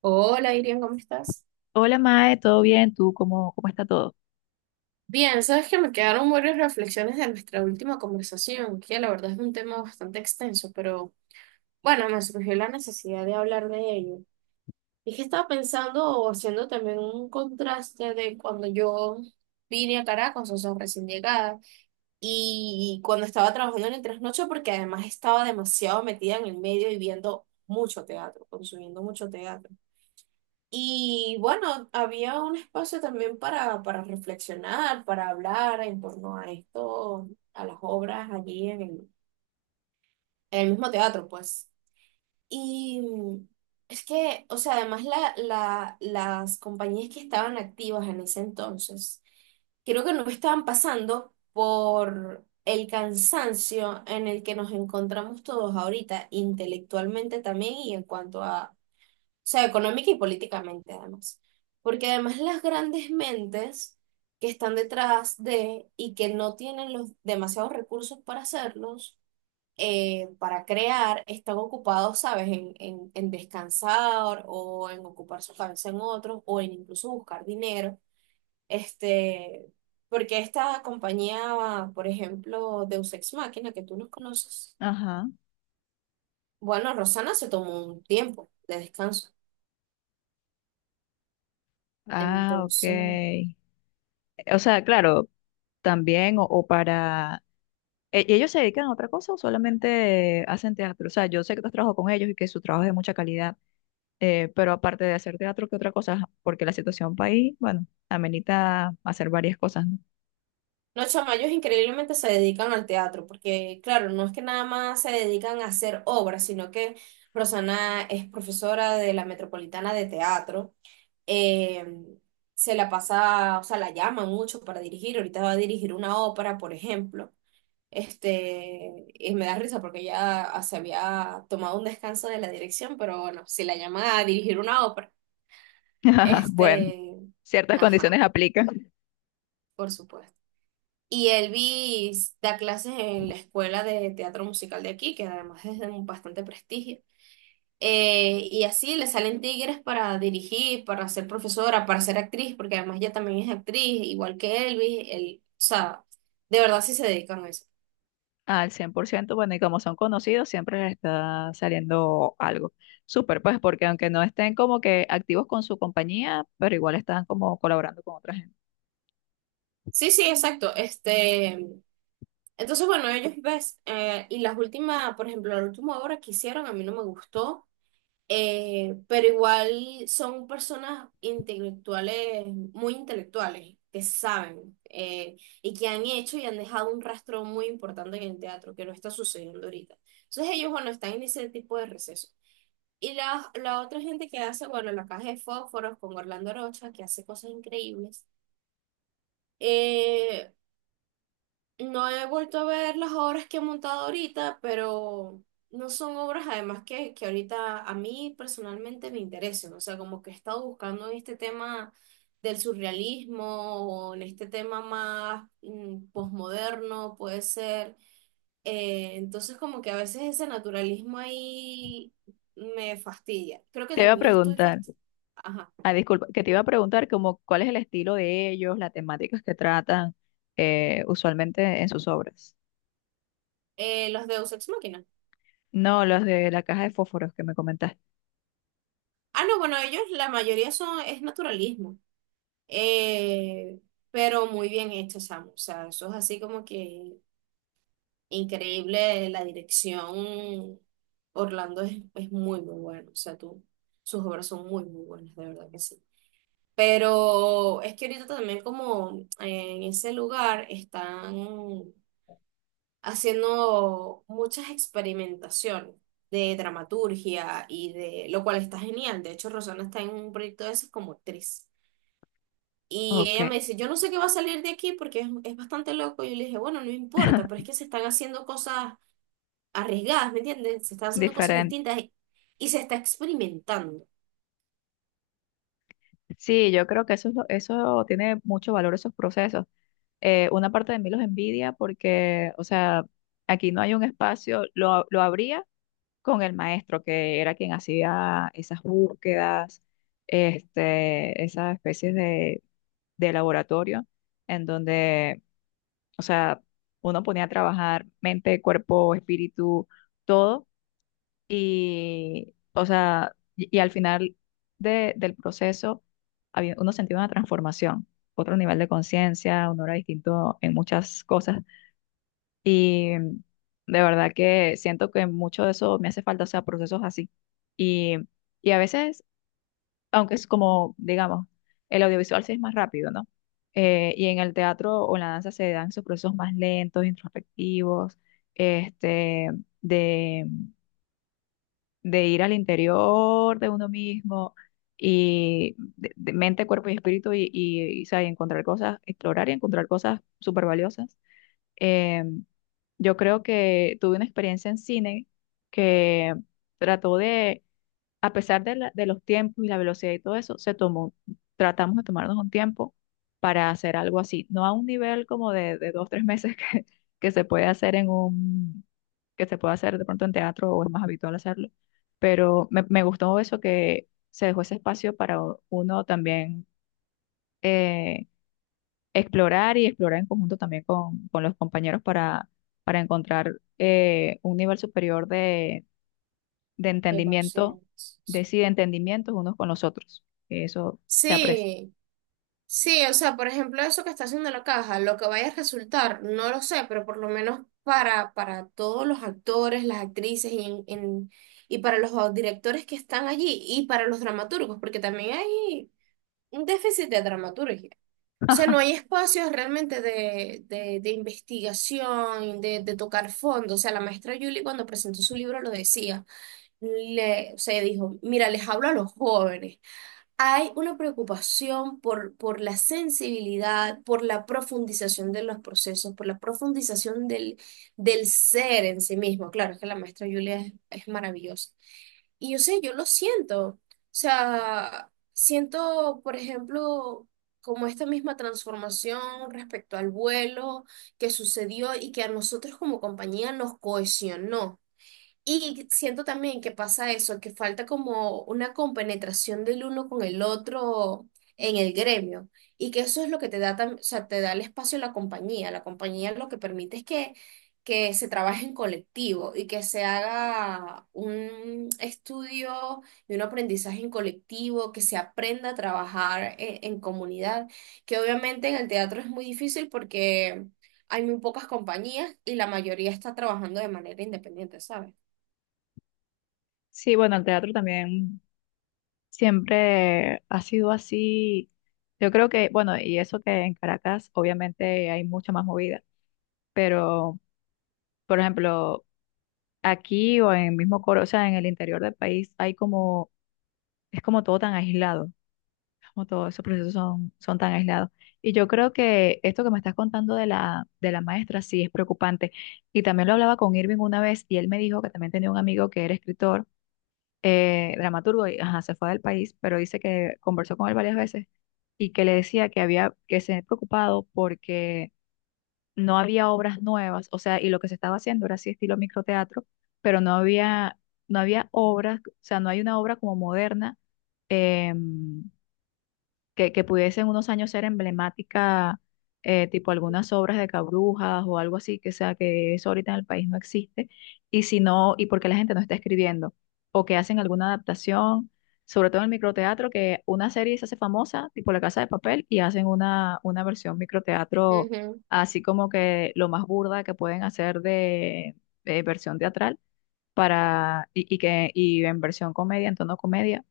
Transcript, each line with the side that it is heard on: right: Hola, Irian, ¿cómo estás?
left: Hola Mae, ¿todo bien? ¿Tú cómo está todo?
right: Bien, sabes que me quedaron varias reflexiones de nuestra última conversación, que la verdad es un tema bastante extenso, pero bueno, me surgió la necesidad de hablar de ello. Y que estaba pensando o haciendo también un contraste de cuando yo vine a Caracas, o sea, recién llegada, y cuando estaba trabajando en el trasnocho, porque además estaba demasiado metida en el medio y viendo mucho teatro, consumiendo mucho teatro. Y bueno, había un espacio también para reflexionar, para hablar en torno a esto, a las obras allí en en el mismo teatro, pues. Y mm, es que, o sea, además las compañías que estaban activas en ese entonces, creo que no estaban pasando por el cansancio en el que nos encontramos todos ahorita, intelectualmente también y en cuanto a sea, económica y políticamente además. Porque además las grandes mentes que están detrás de y que no tienen los demasiados recursos para hacerlos, para crear, están ocupados, ¿sabes?, en descansar o en ocupar su cabeza en otros o en incluso buscar dinero. Este, porque esta compañía, por ejemplo, Deus Ex Machina, que tú nos conoces,
left: Ajá.
right: bueno, Rosana se tomó un tiempo de descanso.
left: Ah,
right: Entonces...
left: ok. O sea, claro, también o para... ¿¿Ellos se dedican a otra cosa o solamente hacen teatro? O sea, yo sé que tú has trabajado con ellos y que su trabajo es de mucha calidad, pero aparte de hacer teatro, ¿qué otra cosa? Porque la situación país, bueno, amenita hacer varias cosas, ¿no?
right: No, chama, ellos increíblemente se dedican al teatro, porque claro, no es que nada más se dedican a hacer obras, sino que Rosana es profesora de la Metropolitana de Teatro. eh, Se la pasa, o sea, la llaman mucho para dirigir. Ahorita va a dirigir una ópera, por ejemplo. Este, y me da risa porque ella se había tomado un descanso de la dirección, pero bueno, si la llaman a dirigir una ópera,
left: Bueno,
right: este,
left: ciertas condiciones
right: ajá,
left: aplican.
right: por supuesto. Y Elvis da clases en la escuela de teatro musical de aquí, que además es de un bastante prestigio. Y así le salen tigres para dirigir, para ser profesora, para ser actriz, porque además ella también es actriz, igual que Elvis. Él, o sea, de verdad sí se dedican a eso.
left: Al cien por ciento, bueno, y como son conocidos, siempre les está saliendo algo. Súper, pues, porque aunque no estén como que activos con su compañía, pero igual están como colaborando con otra gente.
right: Sí, sí, exacto. Este, entonces, bueno, ellos ves, y las últimas, por ejemplo, la última obra que hicieron a mí no me gustó. Pero igual son personas intelectuales, muy intelectuales, que saben y que han hecho y han dejado un rastro muy importante en el teatro, que no está sucediendo ahorita. Entonces ellos, bueno, están en ese tipo de receso. Y la otra gente que hace, bueno, la caja de fósforos con Orlando Rocha, que hace cosas increíbles. Eh, no he vuelto a ver las obras que he montado ahorita, pero no son obras además que ahorita a mí personalmente me interesen. O sea, como que he estado buscando en este tema del surrealismo o en este tema más posmoderno, puede ser. Entonces como que a veces ese naturalismo ahí me fastidia. Creo que
left: Te iba a
right: también estoy
left: preguntar,
right: fastidiada. Ajá.
left: ah, disculpa, que te iba a preguntar como cuál es el estilo de ellos, las temáticas que tratan usualmente en sus obras.
right: Los Deus Ex Machina.
left: No, los de la caja de fósforos que me comentaste.
right: Ah, no, bueno, ellos la mayoría son, es naturalismo. Eh, pero muy bien hecho, Sam. O sea, eso es así como que increíble. La dirección Orlando es muy, muy bueno. O sea, tú, sus obras son muy, muy buenas, de verdad que sí. Pero es que ahorita también como en ese lugar están haciendo muchas experimentaciones de dramaturgia y de, lo cual está genial. De hecho, Rosana está en un proyecto de esas como actriz. Y
left: Ok,
right: ella me dice, yo no sé qué va a salir de aquí porque es bastante loco. Y yo le dije, bueno, no importa, pero es que se están haciendo cosas arriesgadas, ¿me entiendes? Se están haciendo cosas
left: diferente.
right: distintas y se está experimentando.
left: Sí, yo creo que eso, eso tiene mucho valor, esos procesos, una parte de mí los envidia porque, o sea, aquí no hay un espacio, lo abría con el maestro, que era quien hacía esas búsquedas, este, esas especies de laboratorio, en donde, o sea, uno ponía a trabajar mente, cuerpo, espíritu, todo, y, o sea, y al final del proceso, había, uno sentía una transformación, otro nivel de conciencia, uno era distinto en muchas cosas y de verdad que siento que mucho de eso me hace falta, o sea, procesos así. Y, y a veces, aunque es como, digamos, el audiovisual sí es más rápido, ¿no? Y en el teatro o en la danza se dan esos procesos más lentos, introspectivos, este, de, de ir al interior de uno mismo y de mente, cuerpo y espíritu y, o sea, y encontrar cosas, explorar y encontrar cosas súper valiosas. Yo creo que tuve una experiencia en cine que trató de, a pesar de, de los tiempos y la velocidad y todo eso, se tomó, tratamos de tomarnos un tiempo para hacer algo así, no a un nivel como de dos, tres meses que se puede hacer en un, que se puede hacer de pronto en teatro o es más habitual hacerlo, pero me gustó eso que se dejó ese espacio para uno también, eh, explorar y explorar en conjunto también con los compañeros para encontrar un nivel superior de
right: De
left: entendimiento, de
right: conciencia.
left: sí, de entendimientos unos con los otros. Eso se aprecia.
right: Sí, sí, o sea, por ejemplo, eso que está haciendo la caja, lo que vaya a resultar, no lo sé, pero por lo menos para todos los actores, las actrices y, y para los directores que están allí y para los dramaturgos, porque también hay un déficit de dramaturgia. O sea, no hay espacios realmente de investigación, de tocar fondo. O sea, la maestra Julie cuando presentó su libro lo decía, le, o sea, dijo, mira, les hablo a los jóvenes, hay una preocupación por la sensibilidad, por la profundización de los procesos, por la profundización del ser en sí mismo. Claro, es que la maestra Julia es maravillosa. Y yo sé, yo lo siento. O sea, siento, por ejemplo, como esta misma transformación respecto al vuelo que sucedió y que a nosotros como compañía nos cohesionó. Y siento también que pasa eso, que falta como una compenetración del uno con el otro en el gremio. Y que eso es lo que te da, o sea, te da el espacio a la compañía. La compañía lo que permite es que se trabaje en colectivo y que se haga un estudio y un aprendizaje en colectivo, que se aprenda a trabajar en comunidad, que obviamente en el teatro es muy difícil porque hay muy pocas compañías y la mayoría está trabajando de manera independiente, ¿sabes?
left: Sí, bueno, el teatro también siempre ha sido así. Yo creo que, bueno, y eso que en Caracas obviamente hay mucha más movida, pero por ejemplo, aquí o en el mismo Coro, o sea, en el interior del país hay como, es como todo tan aislado. Como todos esos procesos son, son tan aislados. Y yo creo que esto que me estás contando de de la maestra sí es preocupante. Y también lo hablaba con Irving una vez y él me dijo que también tenía un amigo que era escritor, dramaturgo, y ajá, se fue del país, pero dice que conversó con él varias veces y que le decía que había, que se había preocupado porque no había obras nuevas, o sea, y lo que se estaba haciendo era así estilo microteatro, pero no había, no había obras, o sea, no hay una obra como moderna. em, que pudiese en unos años ser emblemática, tipo algunas obras de Cabrujas o algo así, que sea que eso ahorita en el país no existe, y si no, y porque la gente no está escribiendo, o que hacen alguna adaptación, sobre todo en el microteatro, que una serie se hace famosa, tipo La Casa de Papel, y hacen una versión microteatro,
right: Ujú.
left: así como que lo más burda que pueden hacer de versión teatral. Para, y que y en versión comedia, en tono comedia,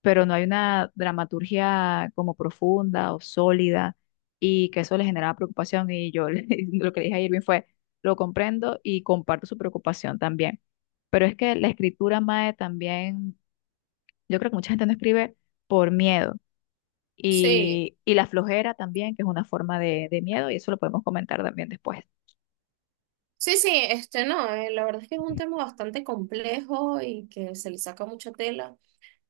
left: pero no hay una dramaturgia como profunda o sólida y que eso le generaba preocupación y yo lo que le dije a Irving fue, lo comprendo y comparto su preocupación también. Pero es que la escritura, Mae, también, yo creo que mucha gente no escribe por miedo
right: Sí,
left: y la flojera también, que es una forma de miedo y eso lo podemos comentar también después.
right: sí, sí, este no, la verdad es que es un tema bastante complejo y que se le saca mucha tela.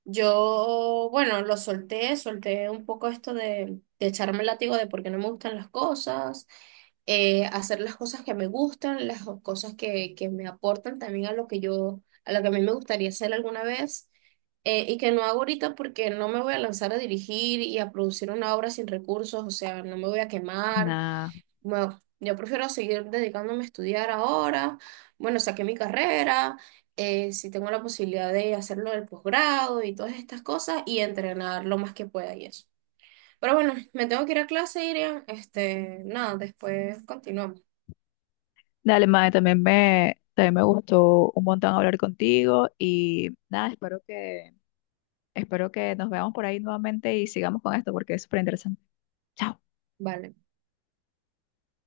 right: Yo, bueno, lo solté, solté un poco esto de echarme el látigo de por qué no me gustan las cosas, hacer las cosas que me gustan, las cosas que me aportan también a lo que yo, a lo que a mí me gustaría hacer alguna vez. Y que no hago ahorita porque no me voy a lanzar a dirigir y a producir una obra sin recursos, o sea, no me voy a quemar.
left: Nada.
right: Bueno, yo prefiero seguir dedicándome a estudiar ahora. Bueno, saqué mi carrera, si tengo la posibilidad de hacerlo del posgrado y todas estas cosas y entrenar lo más que pueda y eso. Pero bueno, me tengo que ir a clase, Irian. Este, nada, después continuamos.
left: Dale, Mae, también también me gustó un montón hablar contigo y nada, espero que espero que nos veamos por ahí nuevamente y sigamos con esto porque es súper interesante. Chao.
right: Vale.